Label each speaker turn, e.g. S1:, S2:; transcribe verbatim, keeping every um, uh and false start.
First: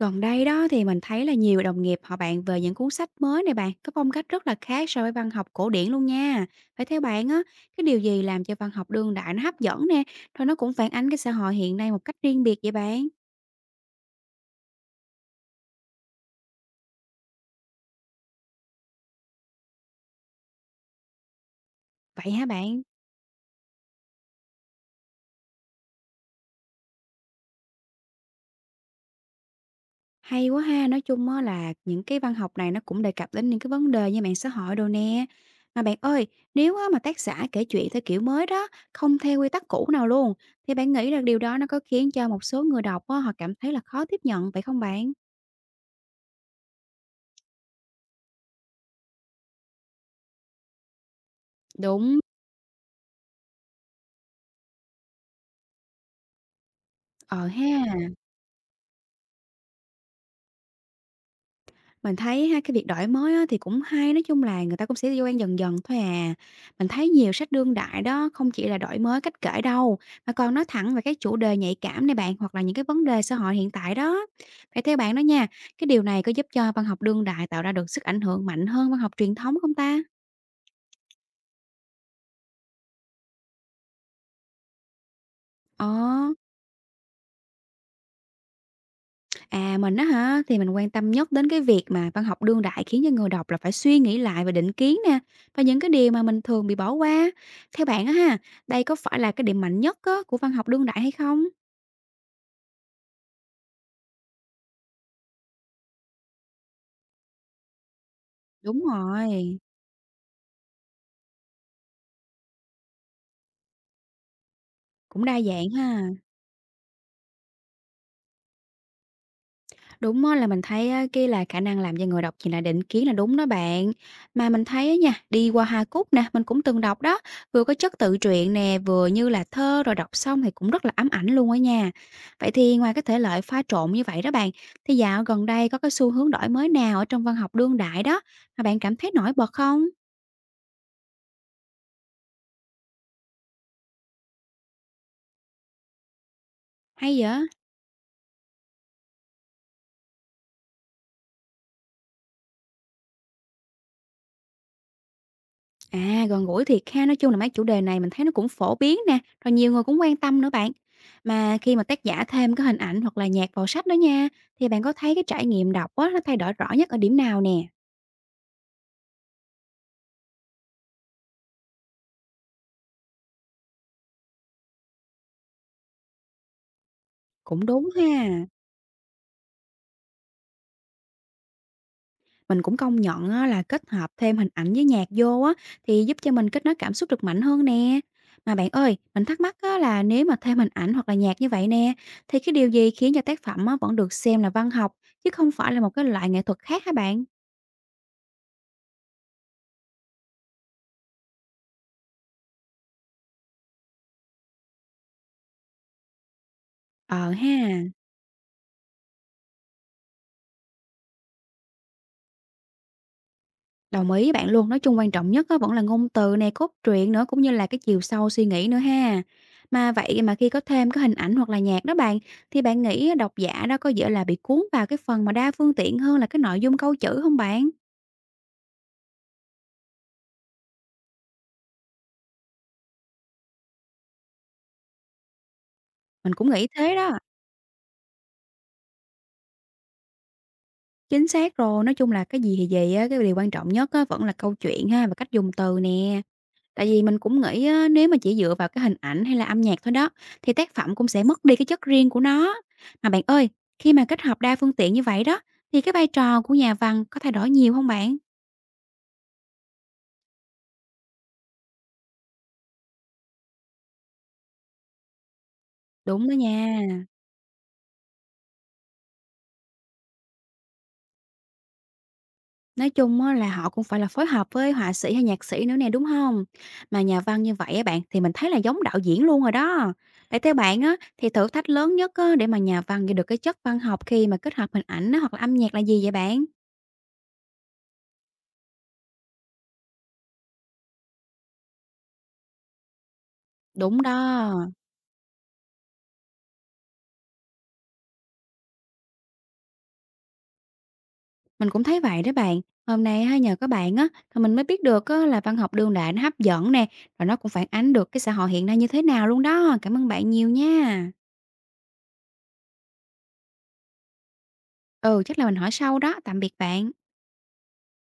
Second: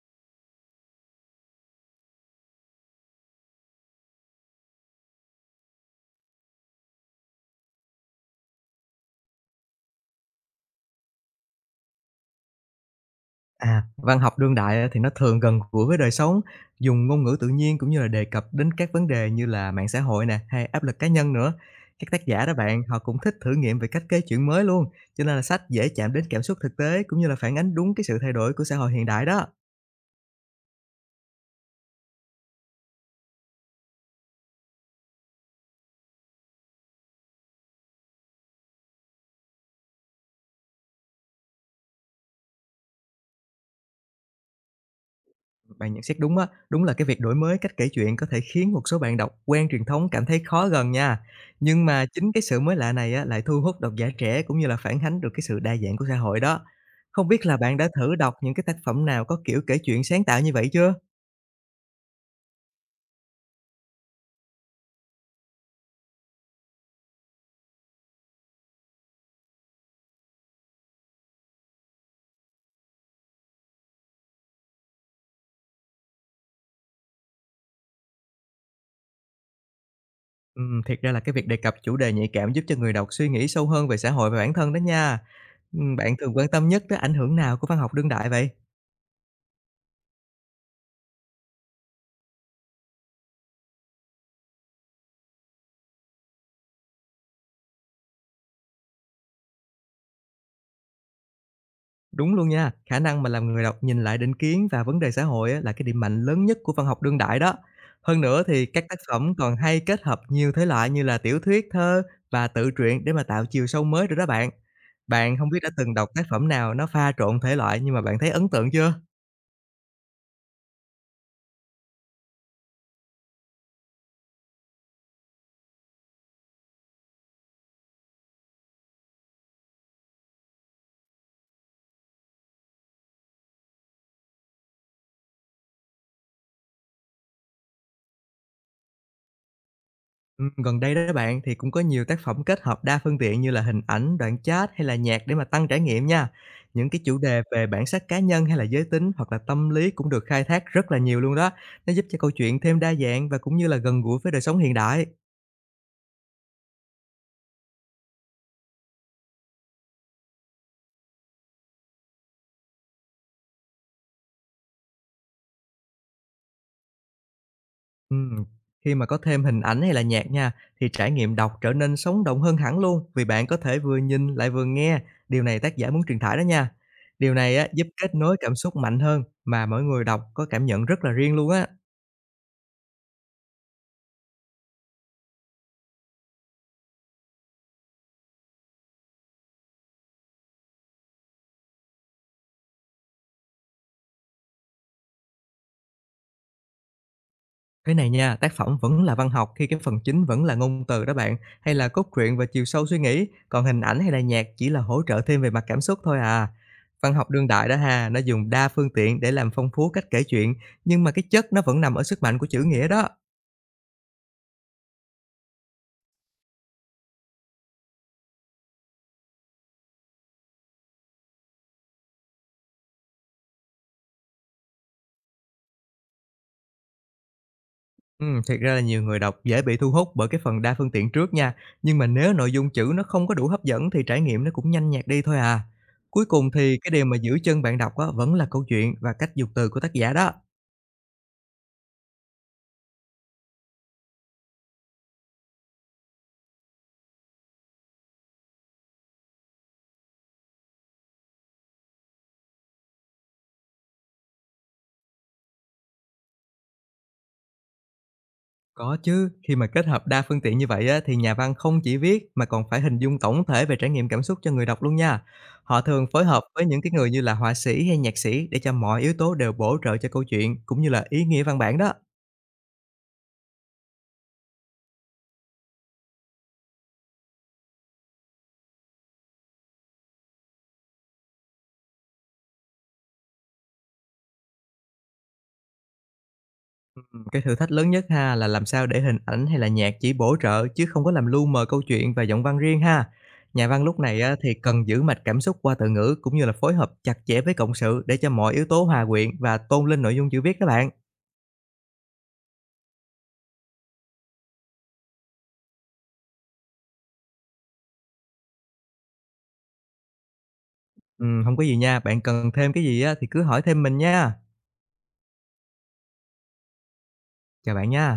S1: Gần đây đó thì mình thấy là nhiều đồng nghiệp họ bàn về những cuốn sách mới này bạn, có phong cách rất là khác so với văn học cổ điển luôn nha. Phải theo bạn á, cái điều gì làm cho văn học đương đại nó hấp dẫn nè, rồi nó cũng phản ánh cái xã hội hiện nay một cách riêng biệt vậy bạn?
S2: À, văn học đương đại á thì nó thường gần gũi với đời sống, dùng ngôn ngữ tự nhiên cũng như là đề cập đến các vấn đề như là mạng xã hội nè, hay áp lực cá nhân nữa. Các tác
S1: Vậy
S2: giả
S1: hả
S2: đó bạn,
S1: bạn?
S2: họ cũng thích thử nghiệm về cách kể chuyện mới luôn, cho nên là sách dễ chạm đến cảm xúc thực tế cũng như là phản ánh đúng cái sự thay đổi của xã hội hiện đại đó.
S1: Hay quá ha, nói chung á là những cái văn học này nó cũng đề cập đến những cái vấn đề như mạng xã hội đồ nè. Mà bạn ơi, nếu á mà tác giả kể chuyện theo kiểu mới đó, không theo quy tắc cũ nào luôn, thì bạn nghĩ là điều đó nó có khiến cho một số người đọc á, họ cảm thấy là khó tiếp nhận vậy không bạn?
S2: Bạn nhận xét đúng á, đúng là cái việc đổi mới cách kể chuyện có thể khiến một số bạn đọc quen truyền thống cảm thấy khó gần nha. Nhưng mà
S1: Đúng.
S2: chính cái sự mới lạ này á, lại thu hút độc giả trẻ cũng như là phản ánh được cái sự đa dạng của xã hội đó. Không biết
S1: Ờ
S2: là bạn đã
S1: ha,
S2: thử đọc những cái tác phẩm nào có kiểu kể chuyện sáng tạo như vậy chưa?
S1: mình thấy ha, cái việc đổi mới á, thì cũng hay, nói chung là người ta cũng sẽ vô quen dần dần thôi à. Mình thấy nhiều sách đương đại đó không chỉ là đổi mới cách kể đâu, mà còn nói thẳng về cái chủ đề nhạy cảm này bạn, hoặc là những cái vấn đề xã hội hiện tại đó. Vậy theo bạn đó nha, cái điều này có giúp cho văn học đương đại tạo ra được sức ảnh hưởng mạnh hơn văn học truyền thống không ta?
S2: Ừm, thiệt ra là cái việc đề cập chủ đề nhạy cảm giúp cho người đọc suy nghĩ sâu hơn về xã hội và bản thân đó nha.
S1: Ờ.
S2: Ừm, bạn thường quan tâm nhất tới ảnh hưởng nào của văn học đương đại vậy?
S1: À, mình á hả, thì mình quan tâm nhất đến cái việc mà văn học đương đại khiến cho người đọc là phải suy nghĩ lại về định kiến nè và những cái điều mà mình thường bị bỏ qua. Theo bạn á ha, đây có phải là cái điểm mạnh nhất á, của văn học đương đại hay không?
S2: Đúng luôn nha, khả năng mà làm người đọc nhìn lại định kiến và vấn đề xã hội á, là cái điểm mạnh lớn nhất của văn học đương đại đó. Hơn nữa thì các
S1: Đúng
S2: tác phẩm còn
S1: rồi,
S2: hay kết hợp nhiều thể loại như là tiểu thuyết, thơ và tự truyện để mà tạo chiều sâu mới rồi đó bạn.
S1: cũng
S2: Bạn
S1: đa
S2: không biết đã
S1: dạng
S2: từng đọc
S1: ha.
S2: tác phẩm nào nó pha trộn thể loại nhưng mà bạn thấy ấn tượng chưa?
S1: Đúng á, là mình thấy á, cái là khả năng làm cho người đọc chỉ là định kiến là đúng đó bạn. Mà mình thấy á nha, đi qua Hà Cúc nè, mình cũng từng đọc đó, vừa có chất tự truyện nè, vừa như là thơ rồi đọc xong thì cũng rất là ám ảnh luôn á nha. Vậy thì ngoài cái thể loại pha trộn như vậy đó bạn, thì dạo gần đây có cái xu hướng đổi mới nào ở trong văn học đương đại đó mà bạn cảm thấy nổi bật không?
S2: Ừm, gần đây đó bạn thì cũng có nhiều tác phẩm kết hợp đa phương tiện như là hình ảnh, đoạn chat hay là nhạc để mà tăng trải nghiệm nha. Những cái chủ
S1: Hay
S2: đề
S1: vậy?
S2: về bản sắc cá nhân hay là giới tính hoặc là tâm lý cũng được khai thác rất là nhiều luôn đó. Nó giúp cho câu chuyện thêm đa dạng và cũng như là gần gũi với đời sống hiện đại.
S1: À, gần gũi thiệt ha, nói chung là mấy chủ đề này mình thấy nó cũng phổ biến nè, rồi nhiều người cũng quan tâm nữa bạn. Mà khi mà tác giả thêm cái hình ảnh hoặc là nhạc vào sách đó nha, thì bạn có thấy cái trải nghiệm đọc á, nó thay đổi rõ nhất ở điểm nào nè?
S2: Ừm, Khi mà có thêm hình ảnh hay là nhạc nha thì trải nghiệm đọc trở nên sống động hơn hẳn luôn vì bạn có thể vừa nhìn lại vừa nghe. Điều này tác giả muốn truyền tải đó nha. Điều này
S1: Cũng
S2: á, giúp
S1: đúng
S2: kết nối
S1: ha.
S2: cảm xúc mạnh hơn mà mỗi người đọc có cảm nhận rất là riêng luôn á.
S1: Mình cũng công nhận á, là kết hợp thêm hình ảnh với nhạc vô á, thì giúp cho mình kết nối cảm xúc được mạnh hơn nè. Mà bạn ơi, mình thắc mắc á, là nếu mà thêm hình ảnh hoặc là nhạc như vậy nè, thì cái điều gì khiến cho tác phẩm á, vẫn được xem là văn học, chứ không phải là một cái loại nghệ thuật khác hả bạn?
S2: Thế này nha, tác phẩm vẫn là văn học khi cái phần chính vẫn là ngôn từ đó bạn, hay là cốt truyện và chiều sâu suy nghĩ, còn hình ảnh hay là nhạc chỉ là hỗ trợ thêm về mặt cảm xúc thôi à. Văn học
S1: Ờ
S2: đương
S1: ha.
S2: đại đó ha, nó dùng đa phương tiện để làm phong phú cách kể chuyện, nhưng mà cái chất nó vẫn nằm ở sức mạnh của chữ nghĩa đó.
S1: Đồng ý với bạn luôn, nói chung quan trọng nhất á vẫn là ngôn từ nè, cốt truyện nữa cũng như là cái chiều sâu suy nghĩ nữa ha. Mà vậy mà khi có thêm cái hình ảnh hoặc là nhạc đó bạn, thì bạn nghĩ độc giả đó có dễ là bị cuốn vào cái phần mà đa phương tiện hơn là cái nội dung câu chữ không bạn?
S2: Ừ, thiệt ra là nhiều người đọc dễ bị thu hút bởi cái phần đa phương tiện trước nha, nhưng mà nếu nội dung chữ nó không có đủ hấp dẫn thì trải nghiệm nó cũng nhanh nhạt đi thôi à. Cuối
S1: Mình
S2: cùng
S1: cũng nghĩ
S2: thì cái
S1: thế
S2: điều mà
S1: đó.
S2: giữ chân bạn đọc á, vẫn là câu chuyện và cách dùng từ của tác giả đó.
S1: Chính xác rồi, nói chung là cái gì thì gì á, cái điều quan trọng nhất á vẫn là câu chuyện ha và cách dùng từ nè. Tại vì mình cũng nghĩ á, nếu mà chỉ dựa vào cái hình ảnh hay là âm nhạc thôi đó, thì tác phẩm cũng sẽ mất đi cái chất riêng của nó. Mà bạn ơi, khi mà kết hợp đa phương tiện như vậy đó, thì cái vai trò của nhà văn có thay đổi nhiều không bạn?
S2: Có chứ, khi mà kết hợp đa phương tiện như vậy á, thì nhà văn không chỉ viết mà còn phải hình dung tổng thể về trải nghiệm cảm xúc cho người đọc luôn nha. Họ thường phối
S1: Đúng đó
S2: hợp với
S1: nha.
S2: những cái người như là họa sĩ hay nhạc sĩ để cho mọi yếu tố đều bổ trợ cho câu chuyện cũng như là ý nghĩa văn bản đó.
S1: Nói chung á, là họ cũng phải là phối hợp với họa sĩ hay nhạc sĩ nữa nè, đúng không? Mà nhà văn như vậy á bạn, thì mình thấy là giống đạo diễn luôn rồi đó. Vậy theo bạn á, thì thử thách lớn nhất á, để mà nhà văn ghi được cái chất văn học khi mà kết hợp hình ảnh á, hoặc là âm nhạc là gì vậy bạn?
S2: Cái thử thách lớn nhất ha là làm sao để hình ảnh hay là nhạc chỉ bổ trợ chứ không có làm lu mờ câu chuyện và giọng văn riêng ha. Nhà văn lúc
S1: Đúng
S2: này á,
S1: đó.
S2: thì cần giữ mạch cảm xúc qua từ ngữ cũng như là phối hợp chặt chẽ với cộng sự để cho mọi yếu tố hòa quyện và tôn lên nội dung chữ viết các bạn.
S1: Mình cũng thấy vậy đó bạn. Hôm nay á, nhờ các bạn á, thì mình mới biết được á, là văn học đương đại nó hấp dẫn nè, rồi nó cũng phản ánh được cái xã hội hiện nay như thế nào luôn đó. Cảm ơn bạn nhiều nha.
S2: Ừm, hông có gì nha, bạn cần thêm cái gì á thì cứ hỏi thêm mình nha.
S1: Ừ, chắc là mình hỏi sau đó. Tạm biệt bạn.
S2: Chào bạn nha.